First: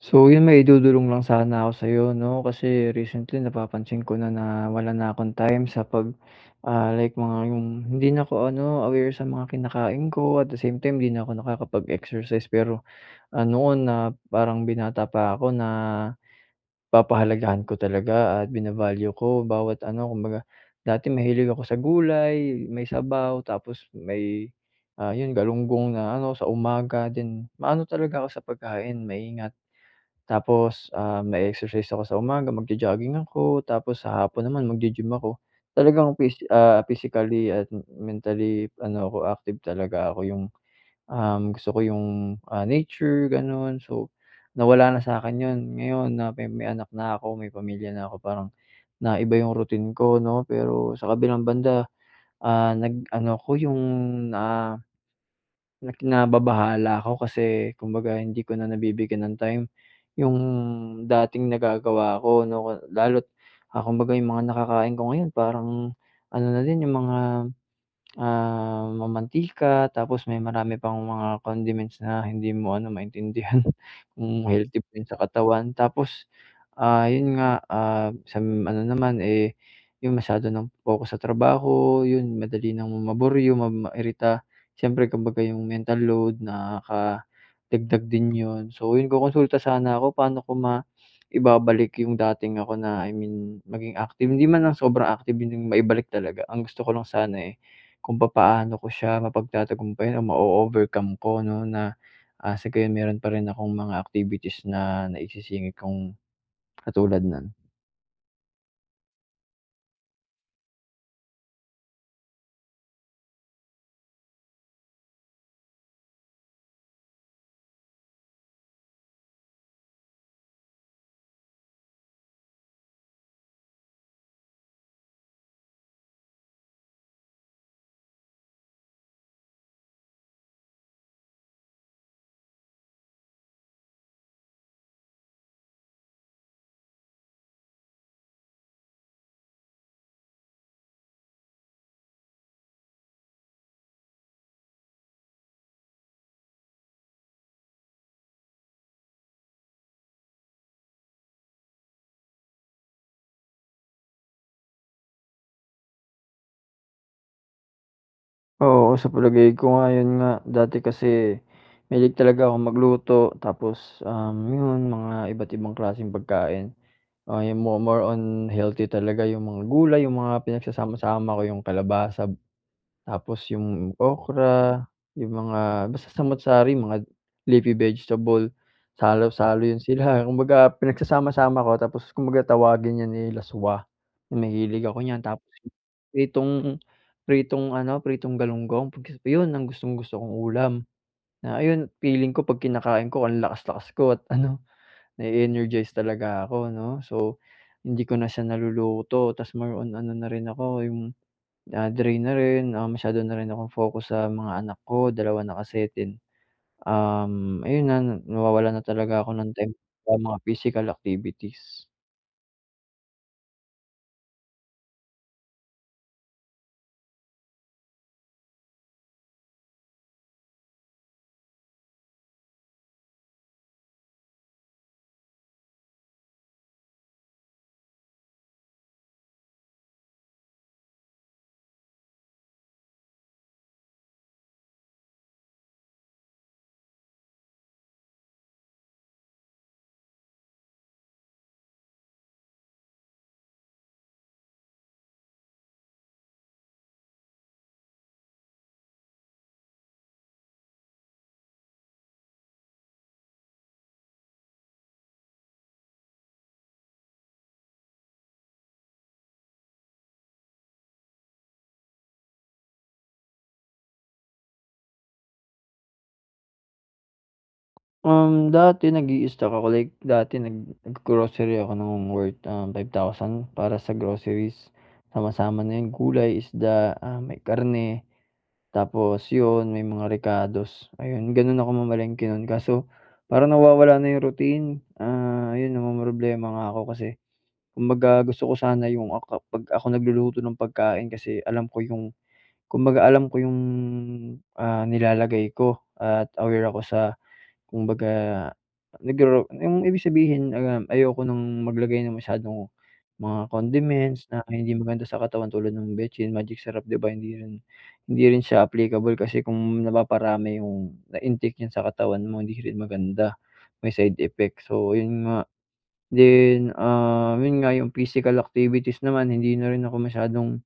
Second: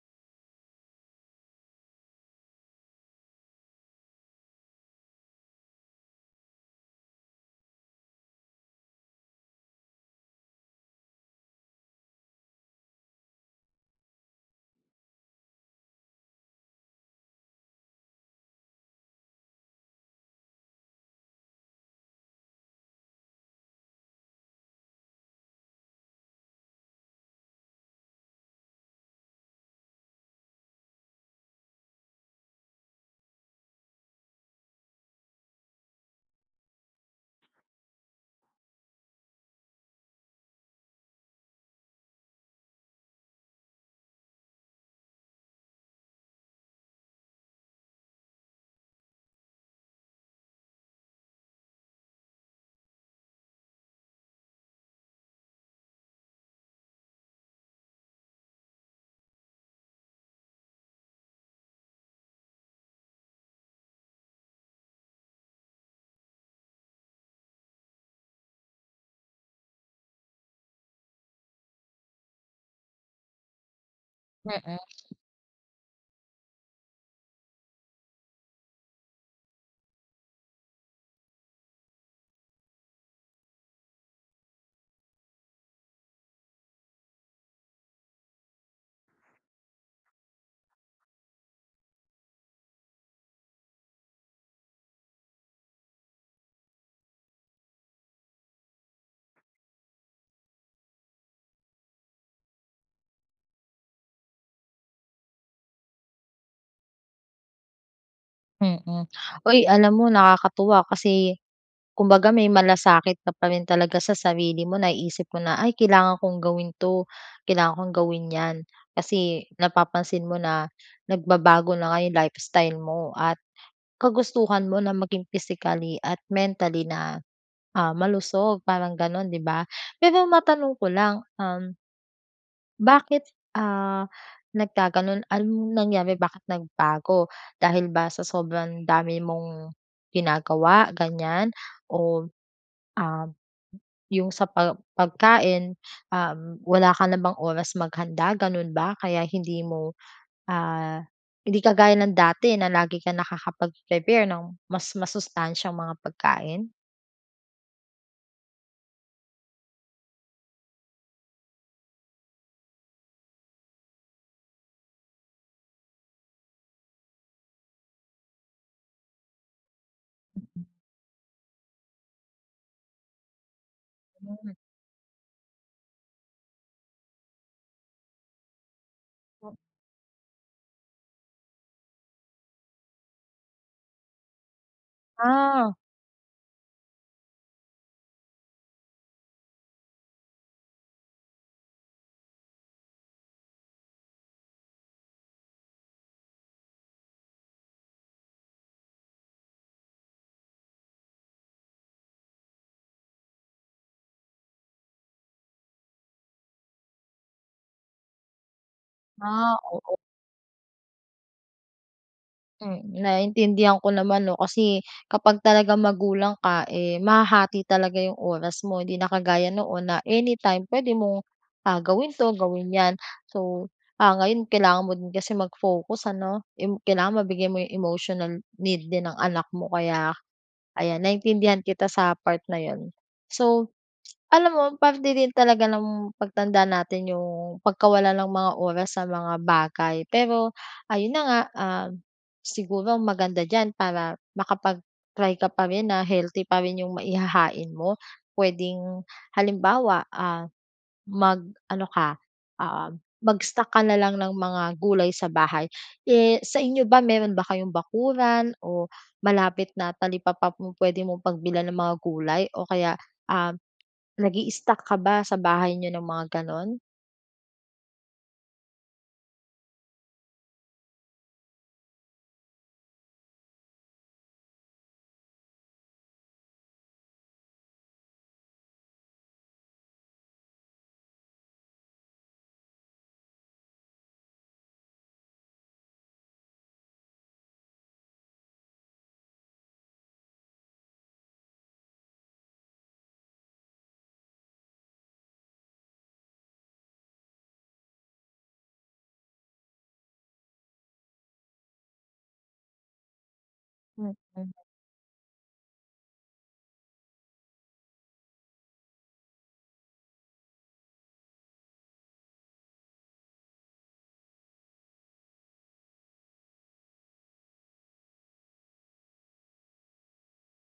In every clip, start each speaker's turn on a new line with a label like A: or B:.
A: So 'yon, may idudulong lang sana ako sa'yo 'no, kasi recently napapansin ko na na wala na akong time sa pag, ah, like mga yung hindi na ako ano aware sa mga kinakain ko at the same time 'di na ako nakakapag-exercise, pero, ano na parang binata pa ako na, papahalagahan ko talaga at bina-value ko bawat ano kumbaga. Dati mahilig ako sa gulay, may sabaw, tapos, may, ah, 'yon galunggong na ano sa umaga din, maano talaga ako sa pagkain maingat. Tapos, ah, mae-exercise ako sa umaga mag-jo-jogging ako, tapos sa hapon naman magi-gym ako, talagang pis ah, physically at m mentally ano ako active talaga ako yung, uhm, gusto ko yung, ah, nature gano'n. So, nawala na sa'kin 'yon, ngayon na may may anak na ako may pamilya na ako parang, na iba yung routine ko 'no, pero sa kabilang banda, ah, nag-ano ko yung na na nababahala ako kasi kumbaga hindi ko na nabibigyan ng time, yung dating nagagawa ko 'no. Lalo't, ah, kumbaga yung mga nakakain ko ngayon parang, ano na din yung mga, ah, mamantika, tapos may marami pang mga condiments na hindi mo ano maintindihan, kung
B: Mm.
A: healthy ba 'yon sa katawan. Tapos, ah, 'yon nga, ah, sa ano naman eh, yung masyado ng focus sa trabaho, 'yon madali ng maburyong, ma mairita, siyempre kambaga yung mental load nakadagdag din 'yon. So 'yon, kokonsulta sana ako. Pa'no ko maibabalik yung dating ako na I mean maging active, hindi man lang sobrang active 'yon 'yong maibalik talaga, ang gusto ko lang sana, eh, kung papaano ko siya mapagtatagumpayan o mao-overcome ko 'no na, ah, sagayon meron pa rin akong mga activities na naisisingit kung katulad no'n.
B: Mm. Hoy, alam mo, nakakatuwa kasi kumbaga, may malasakit ka pa rin talaga sa sarili mo. Naisip mo na, ay, kailangan kong gawin 'to, kailangan kong gawin 'yan. Kasi napapansin mo na nagbabago na nga 'yong lifestyle mo at kagustuhan mo na maging physically at mentally na, ah, malusog, parang gano'n, 'di ba? Pero matanong ko lang, um, bakit, ah, nagkagano'n? Anong nangyari, bakit nagbago? Dahil ba sa sobrang dami mong ginagawa, ganiyan? O, um, 'yong sa pa pagkain, um, wala ka na bang oras maghanda, gano'n ba, kaya hindi mo, ah hindi kagaya ng dati na lagi ka nakakapag-prepare ng mas masustansyang mga pagkain?
A: Oo, sa palagay ko nga, 'yon nga, dati kasi mahilig talaga akong magluto tapos, um, 'yon, mga iba't ibang klaseng pagkain. Ah, 'yong mo more on healthy talaga, 'yong mga gulay, 'yong mga pinagsasama-sama ko, 'yong kalabasa, tapos 'yong
B: Hmm.
A: okra, 'yong mga basta, samu't-sari, mga leafy vegetable,
B: Po
A: salo-salo 'yon sila. Kumbaga, pinagsasama-sama ko, tapos kumbaga tawagin 'yon, eh, laswa. Mahilig ako niyan. Tapos 'yong
B: Ah.
A: pritong, pritong ano, pritong galunggong, [unintelligible] 'yon ang gustong-gusto kong ulam. Na ayun, feeling ko 'pag kinakain ko ang lakas-lakas ko, at ano, na-e-energize talaga ako, 'no. So, hindi ko na siya naluluto. 'Tas more on na rin ako 'yong, ah, drain na rin, ah, masyado na rin akong focus sa mga anak ko, dalawa na kasi, then, um, ayun na na nawawalan na talaga ako ng
B: Ah,
A: time
B: oo.
A: sa mga physical activities.
B: Hmm, naiintindihan ko naman 'no. Kasi kapag talagang magulang ka, eh, mahahati talaga yung oras mo. 'Di na kagaya noon na anytime puwede mong, ah, gawin 'to, gawin 'yan. So, ah, ngayon kailangan mo din kasi mag-focus ano. Im kailangan mabigay mo yung emotional need din ng anak mo, kaya ayan, naintindihan kita sa part na 'yon. So, alam mo parte din talaga ng pagtanda natin yung pagkawala ng mga oras sa mga bagay, pero ayun na nga, ah, siguro maganda diyan para makapag-try ka pa rin na healthy pa rin yung maihahain mo puwedeng, halimbawa, ah, mag ano ka, oo, mag-stock ka na lang ng mga gulay sa bahay. Eh, sa inyo ba, meron ba kayong bakuran o malapit na talipapa pu-pwede mong pagbilhan ng mga gulay? O kaya, ah, nag-i-stock ka ba sa bahay niyo ng mga gano'n?
A: Um, dati nag-i-stock ako, like, dati naggro-grocery ako ng worth, uhm, 5,000 para sa groceries. Sama, sama na yung gulay, isda, ah, may karne. Tapos yun, may mga rekados, ayun, ganun ako mamalengke nun kaso parang nawawala na yung routine. Ah, 'yon namomroblema nga ako kasi kumbaga gusto ko sana yung ak 'pag ako nagluluto ng pagkain kasi alam ko yung kumbaga alam ko yung, ah, nilalagay ko, at aware ako sa kumbaga naggaw yung ibig sabihin, uhm, ayoko ng maglagay ng masyadong mga condiments na
B: Mm.
A: hindi maganda sa katawan tulad nung betsin, magic sarap, 'di ba, hindi rin hindi rin siya applicable kasi kung napaparami yung na-intake diyan sa katawan mo, hindi rin maganda, may side effects, so yun nga. Then, ah, yun nga, yung physical activities naman, hindi na rin ako masyadong,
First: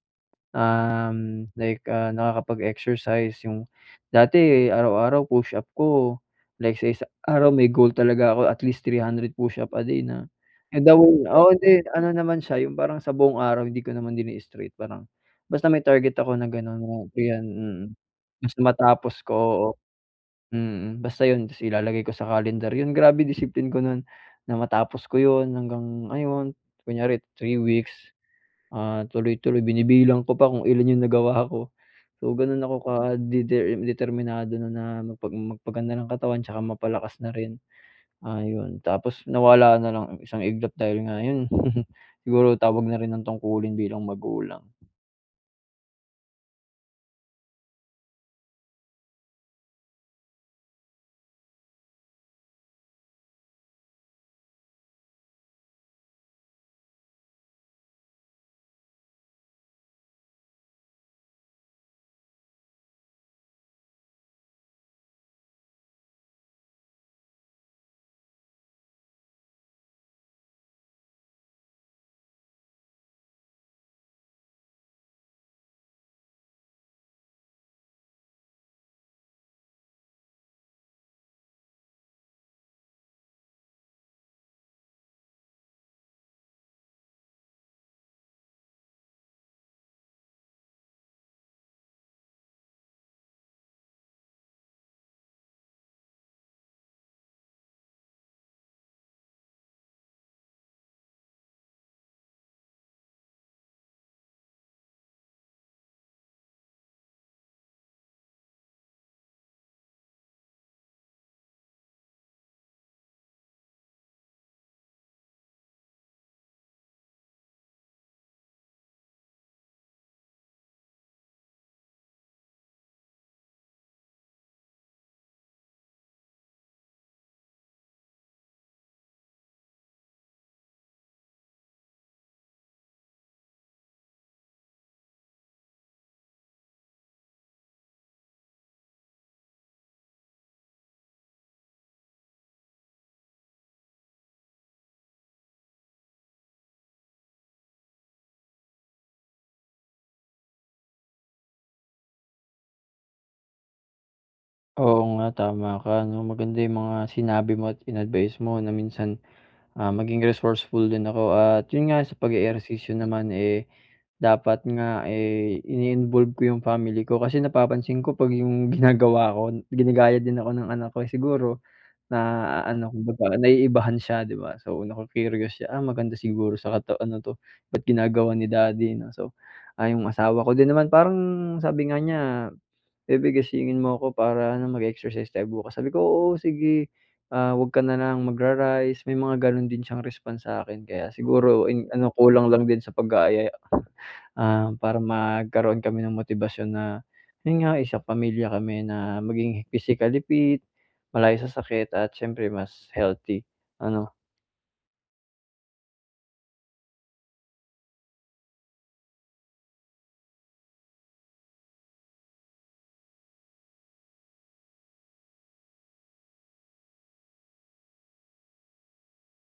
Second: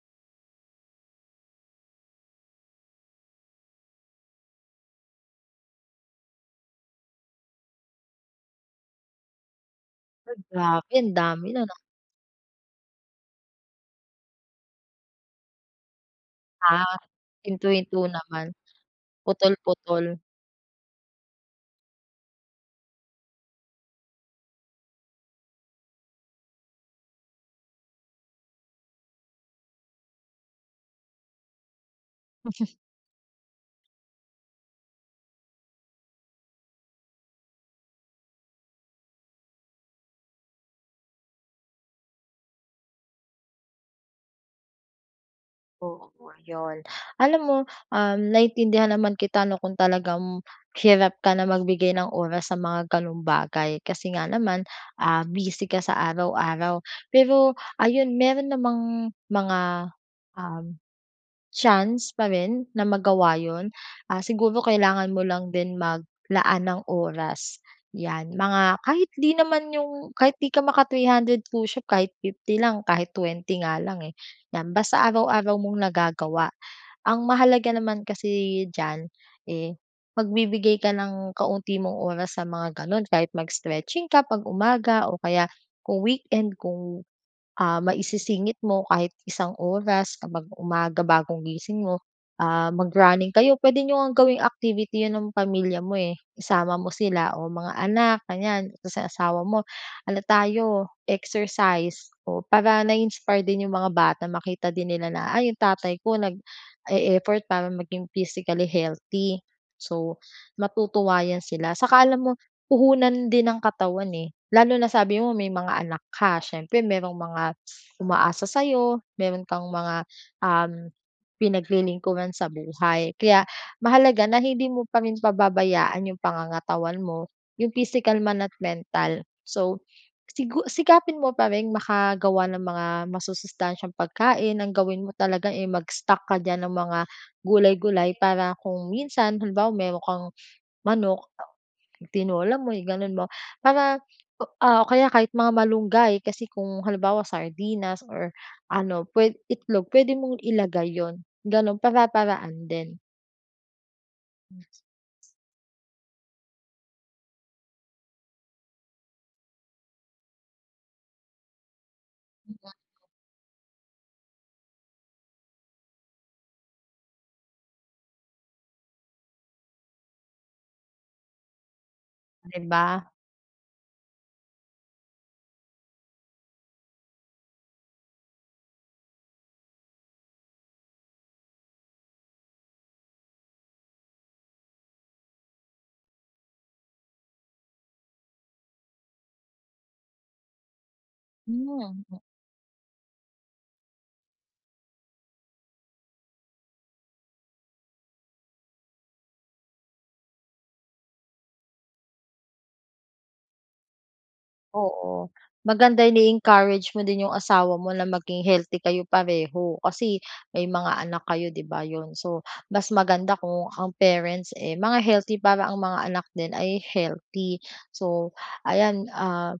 A: uhm, like, ah, nakakapag-exercise. Yung dati, araw-araw push-up ko like sa isang araw, may goal talaga ako at least 300 push-up a day na
B: Uy, grabe. Ang
A: down
B: dami
A: oo,
B: nun, ah.
A: hindi. Ano naman siya yung parang sa buong araw, hindi ko naman din straight, parang basta may target ako na gano'n,
B: Ah,
A: oh, ayan, mm.
B: hinto-hinto naman,
A: Basta matapos ko, oo,
B: putol-putol.
A: mm, basta 'yon. Ta's ilalagay ko sa calendar yun, grabe discipline ko nun na matapos ko 'yon hanggang, ayon kunyari 3 weeks, ah, tuloy-tuloy. Binibilang ko pa kung ilan yung nagawa ko, so ganun ako kadeter determinado no'n na magpa magpaganda ng katawan tsaka mapalakas na rin, ah, yun. Tapos nawala na lang ng isang iglap dahil nga yun siguro tawag na rin ng tungkulin bilang magulang.
B: Oo, 'yon. Alam mo, um, naintindihan naman kita 'no, kung talagang hirap ka na magbigay ng oras sa mga gano'ng bagay kasi nga naman, ah, busy ka sa araw-araw. Pero, ayun mayro'n namang mga, um, chance pa rin na magawa 'yon, ah, siguro kailangan mo lang din maglaan ng oras, 'yan. Mga kahit 'di naman 'yung kahit di ka maka 300 push-up kahit 50 lang kahit 20 nga lang, eh, 'yan basta araw-araw mong nagagawa. Ang mahalaga naman kasi diyan, eh, magbibigay ka ng kaunti mong oras sa mga gano'n, kahit mag-stretching ka 'pag umaga o kaya kung weekend kung, ah, maisisingit mo kahit isang oras kapag umaga bagong gising mo. Ah, mag-running kayo, puwede niyo ngang gawing activity 'yon ng pamilya mo, eh. Isama mo sila o mga anak ganiyan tapos yung asawa mo, "Ano tayo exercise" o, para na-iinspire din yung mga bata makita din nila na, "ah, yung tatay ko nag e-effort para maging physically healthy." So, matutuwa 'yan sila. 'Saka alam mo, puhunan din ang katawan, eh. Lalo na sabi mo may mga anak ka, siyempre mayrong mga umaasa sa'yo. Mayro'n kang mga, um, pinaglilingkuran sa buhay, kaya mahalaga na hindi mo pa rin pababayaan yung pangangatawan mo, yung physical man at mental. So, sigu sikapin mo pa ring makagawa ng mga masusustansyang pagkain, ang gawin mo talaga, eh, mag-stock ka diyan ng mga gulay-gulay para kung minsan halimbawa mayro'n kang manok itinola mo i-gano'n mo para, ah, o kaya kahit mga malunggay kasi kung halimbawa sardinas or ano puwe itlog puwede mong ilagay 'yon gano'n, para-paraan din.
A: Oo nga tama ka 'no, maganda yung mga sinabi mo at in-advice mo na minsan, ah, maging resourceful din ako. At yun nga sa pag-e-ehersisyo naman, eh, dapat nga, eh, ini-involve ko 'yong family ko. Kasi napapansin ko 'pag 'yong ginagawa ko, ginagaya din ako ng anak ko, eh. Siguro, na
B: 'Di
A: ano
B: ba?
A: naiibahan siya, 'di ba? So, nacu-curious siya, ah, maganda siguro sa kata ano 'to, "Ba't ginagawa ni daddy," 'no. So, ah 'yong asawa ko din naman parang sabi nga niya, "Baby gisingin mo ko para ano mag-exercise tayo bukas," sabi ko, "Oo, sige." "Ah, huwag ka na lang magra-rice," may mga ganun din siyang response sa'kin, kaya siguro in ano
B: Hmm.
A: kulang lang din sa pag-aaya. Um, para magkaro'n kami ng motibasyon na yun nga, eh, isang pamilya kami na maging physically fit, malayo sa sakit at siyempre mas healthy, ano?
B: Oo, maganda 'yan i-encourage mo din yung asawa mo na maging healthy kayo pareho, kasi may mga anak kayo, 'di ba, yun. So, mas maganda kung ang parents, eh, mga healthy para ang mga anak din ay healthy. So, ayan, ah,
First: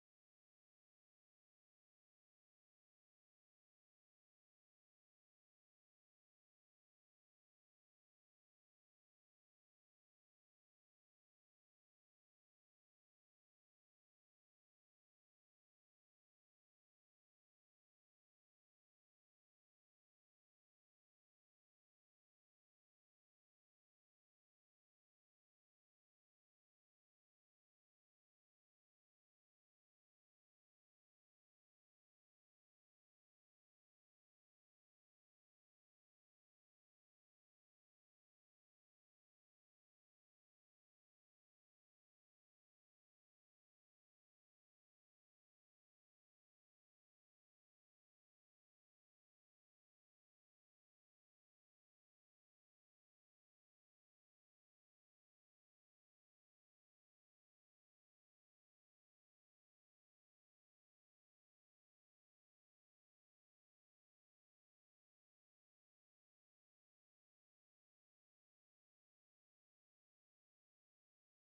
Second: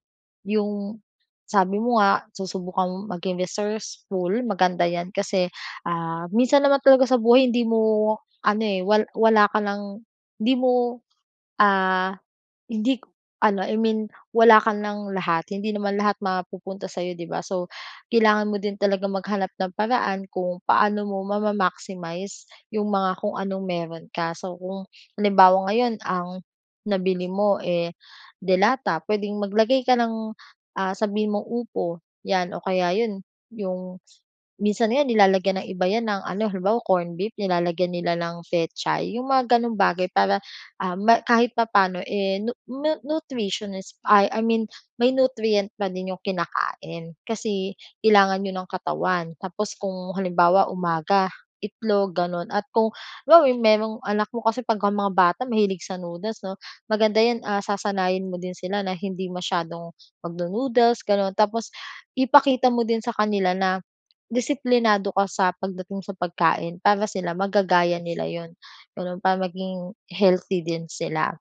B: yung, sabi mo nga susubukang maging resourceful, maganda 'yan kasi, ah, minsan naman talaga sa buhay hindi mo, ano, eh, wal wala ka lang, hindi mo, ah, hindi k ano, I mean wala ka ng lahat, hindi naman lahat mapupunta sa'yo, 'di ba? So, kailangan mo din talagang maghanap ng paraan kung paano mo ma-maximize yung mga kung anong meron ka. So, kung halimbawa ngayon ang, nabili mo, eh, de lata puwedeng maglagay ka ng, ah, sabihin mong upo 'yan o kaya yun yung, minsan nga nilalagyan ng iba 'yan ng ano, halimbawa corn beef nilalagyan nila ng pechay, 'yong mga ganong bagay para, ah, ma kahit papa'no, eh, nu nu-nutritionist, ah, I mean may nutrient pa din 'yong kinakain, kasi kailangan 'yon ng katawan. Tapos kung halimbawa umaga, itlog gano'n at kung halimbawa merong anak mo kasi pagka mga bata mahilig sa noodles 'no, maganda 'yan, ah, sasanayin mo din sila na hindi masyadong magno-noodles gano'n. Tapos ipakita mo din sa kanila na disiplinado ka sa pagdating sa pagkain para sila magagaya nila 'yon gano'n, para maging healthy din sila.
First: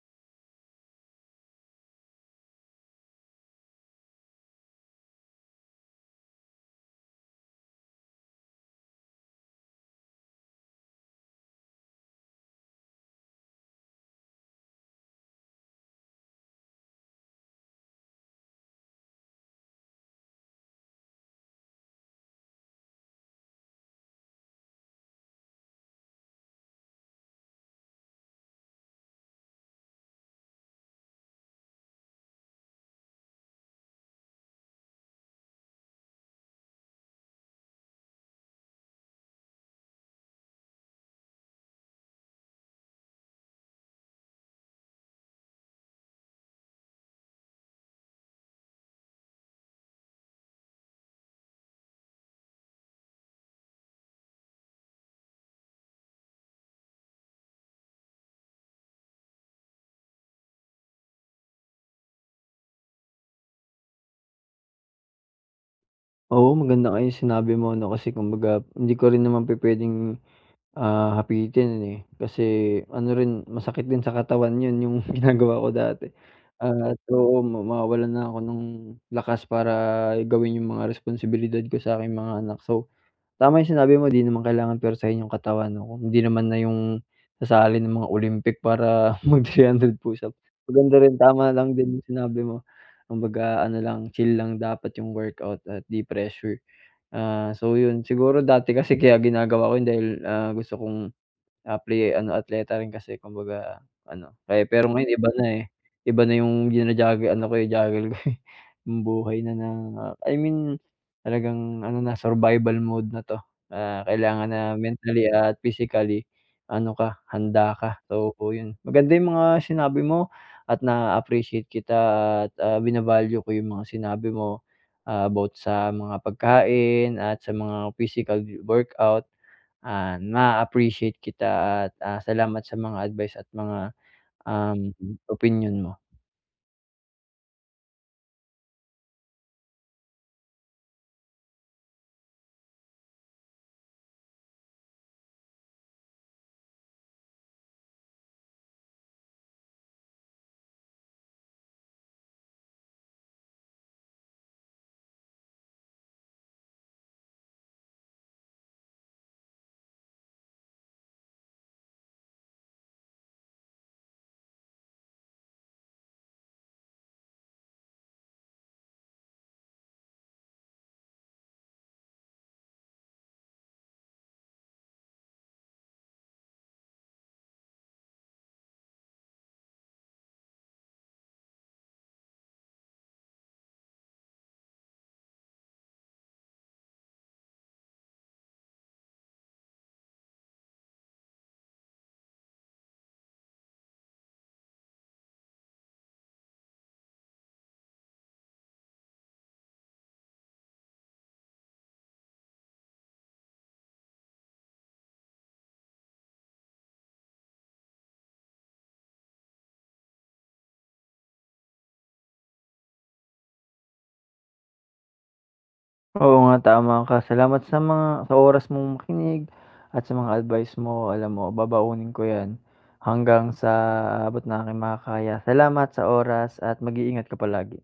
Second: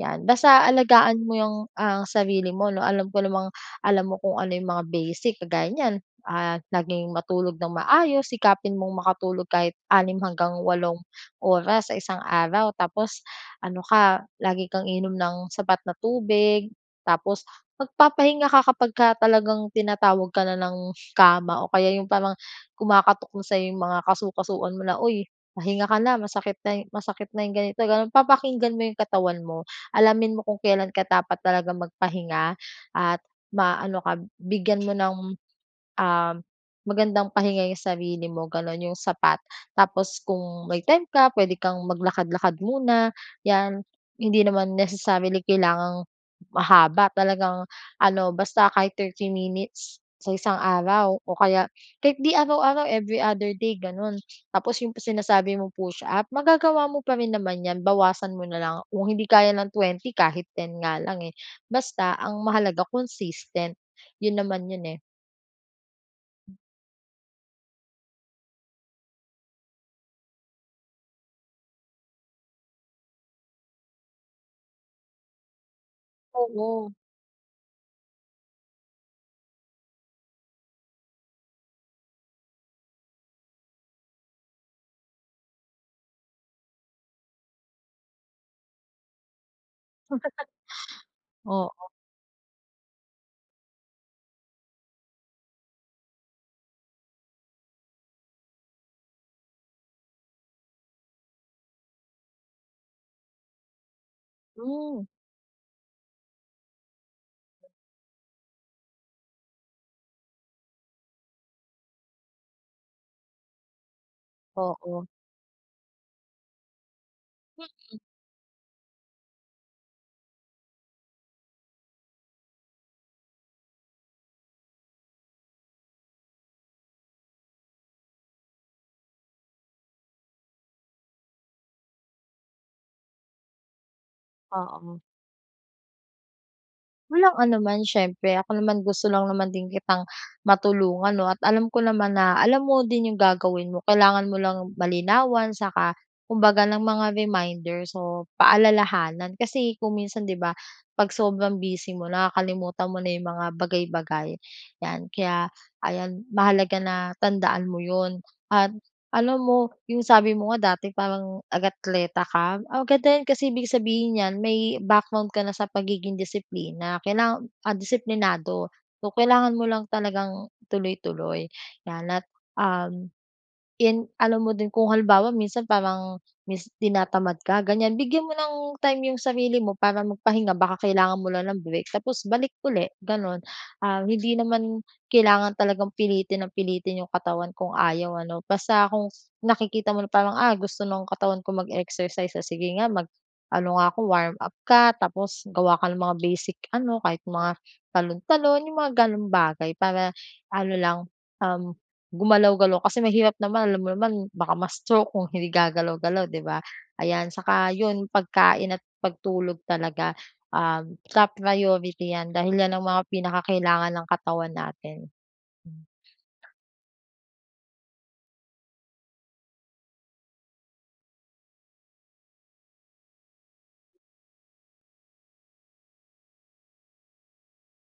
B: 'Yan basta alagaan mo 'yong, ang sarili mo 'no, alam ko namang alam mo kung ano 'yong mga basic kagaya niyan. Ah, naging matulog nang maayos, sikapin mong makatulog kahit 6 hanggang walong oras sa isang araw. Tapos ano ka lagi kang iinom ng sapat na tubig, tapos magpapahinga ka kapag ka talagang tinatawag ka na ng kama o kaya yung parang kumakatok na sa'yo 'yong mga kasu-kasuan mo na, "Uy, pahinga ka na masakit na yu masakit na 'yong ganito-gano'n," papakinggan mo 'yong katawan mo. Alamin mo kung kailan ka dapat talagang magpahinga at maano ka bigyan mo ng, um, magandang pahinga 'yong sarili mo gano'n 'yong sapat. Tapos kung may time ka puwede kang maglakad-lakad muna, 'yan. Hindi naman necessarily kailangang, mahaba talagang ano basta kahit 30 minutes sa isang araw o kaya kahit 'di araw-araw, every other day gano'n. Tapos 'yong sinasabi mong push-up magagawa mo pa rin naman 'yan, bawasan mo na lang kung hindi kaya ng 20 kahit 10 nga lang, eh, basta ang mahalaga consistent, 'yon naman 'yon, eh.
A: Oo, maganda nga yung sinabi mo, 'no? Kasi kumbaga hindi ko rin naman pupuwedeng, ah, hapitin, eh. Kasi ano rin masakit din sa katawan 'yon yung ginagawa ko dati,
B: Tama.
A: at oo, mawawalan na ako ng lakas para gawin yung mga responsibilidad ko sa aking mga anak. So, tama yung sinabi mo, di naman kailangan puwersahin yung katawan 'no, kung hindi naman na yung sasali ng mga Olympic para mag-three hundred push up. Maganda rin tama lang
B: Oo.
A: din yung sinabi mo. Kumbaga ano lang, chill lang dapat yung workout at di pressure. Ah, so, 'yon, siguro dati kasi kaya ginagawa ko yun dahil, ah, gusto kong, apply, eh, ano, atleta rin kasi. Kumbaga ano, kaya pero
B: Hmm.
A: ngayon iba na, eh. Iba na yung jina-juggle, ano ko, juggle ko eh, yung buhay na ng I mean talagang ano na, survival mode na 'to. Ah, kailangan na
B: Oo.
A: mentally at physically ano ka, handa
B: Mm.
A: ka, oo, yun. Maganda yung mga sinabi mo at naa-appreciate kita at, ah, vina-value ko yung mga sinabi mo. Ah, about sa mga pagkain at sa mga physical wo workout. Ah, naa-appreciate kita at, ah, salamat sa mga advice at mga, uhm,
B: Oo.
A: opinyon mo.
B: Walang anuman siyempre. Ako naman gusto lang naman din kitang matulungan 'no, at alam ko naman na alam mo din yung gagawin mo. Kailangan mo lang malinawan 'saka kumbaga ng mga reminders o paalalahanan. Kasi kung minsan 'di ba, pag sobrang busy mo nakakalimutan mo na yung mga bagay, bagay 'yan. Kaya ayan, mahalaga na tandaan mo 'yon at alam mo yung sabi mo nga dati parang atleta ka, ah, ganda 'yan kasi ibig sabihin nyan may background ka na sa pagiging disiplina kailangan, ah, disiplinado so, kailangan mo lang talagang tuloy, tuloy yan. At, uhm, 'yan alam mo din kung halimbawa minsan parang mis tinatamad ka ganyan bigyan mo ng time 'yong sarili mo para magpahinga baka kailangan mo lang ng break tapos balik uli gano'n. Ah, hindi naman kailangan talagang pilitin ng pilitin 'yong katawan kung ayaw ano basta kung nakikita mo na parang, "ah gusto ng katawan ko mag-exercise o sige nga mag ano nga ako warm up" ka, tapos gawa ka ng mga basic ano kahit mga talon, talon, yung mga ganong bagay para ano lang, uhm, gumalaw-galaw. Kasi mahirap naman alam mo naman baka ma-stroke kung hindi gagalaw-galaw 'di ba, ayan. Tsaka 'yon pagkain at pagtulog talaga, um, top priority 'yan dahil 'yan ang mga pinakakailangan ng katawan natin.
A: Oo nga tama ka, salamat sa mga sa oras mong makinig at sa mga advice mo alam mo babaunin ko yan hanggang sa abot ng aking makakaya. Salamat sa oras at mag-iingat ka palagi.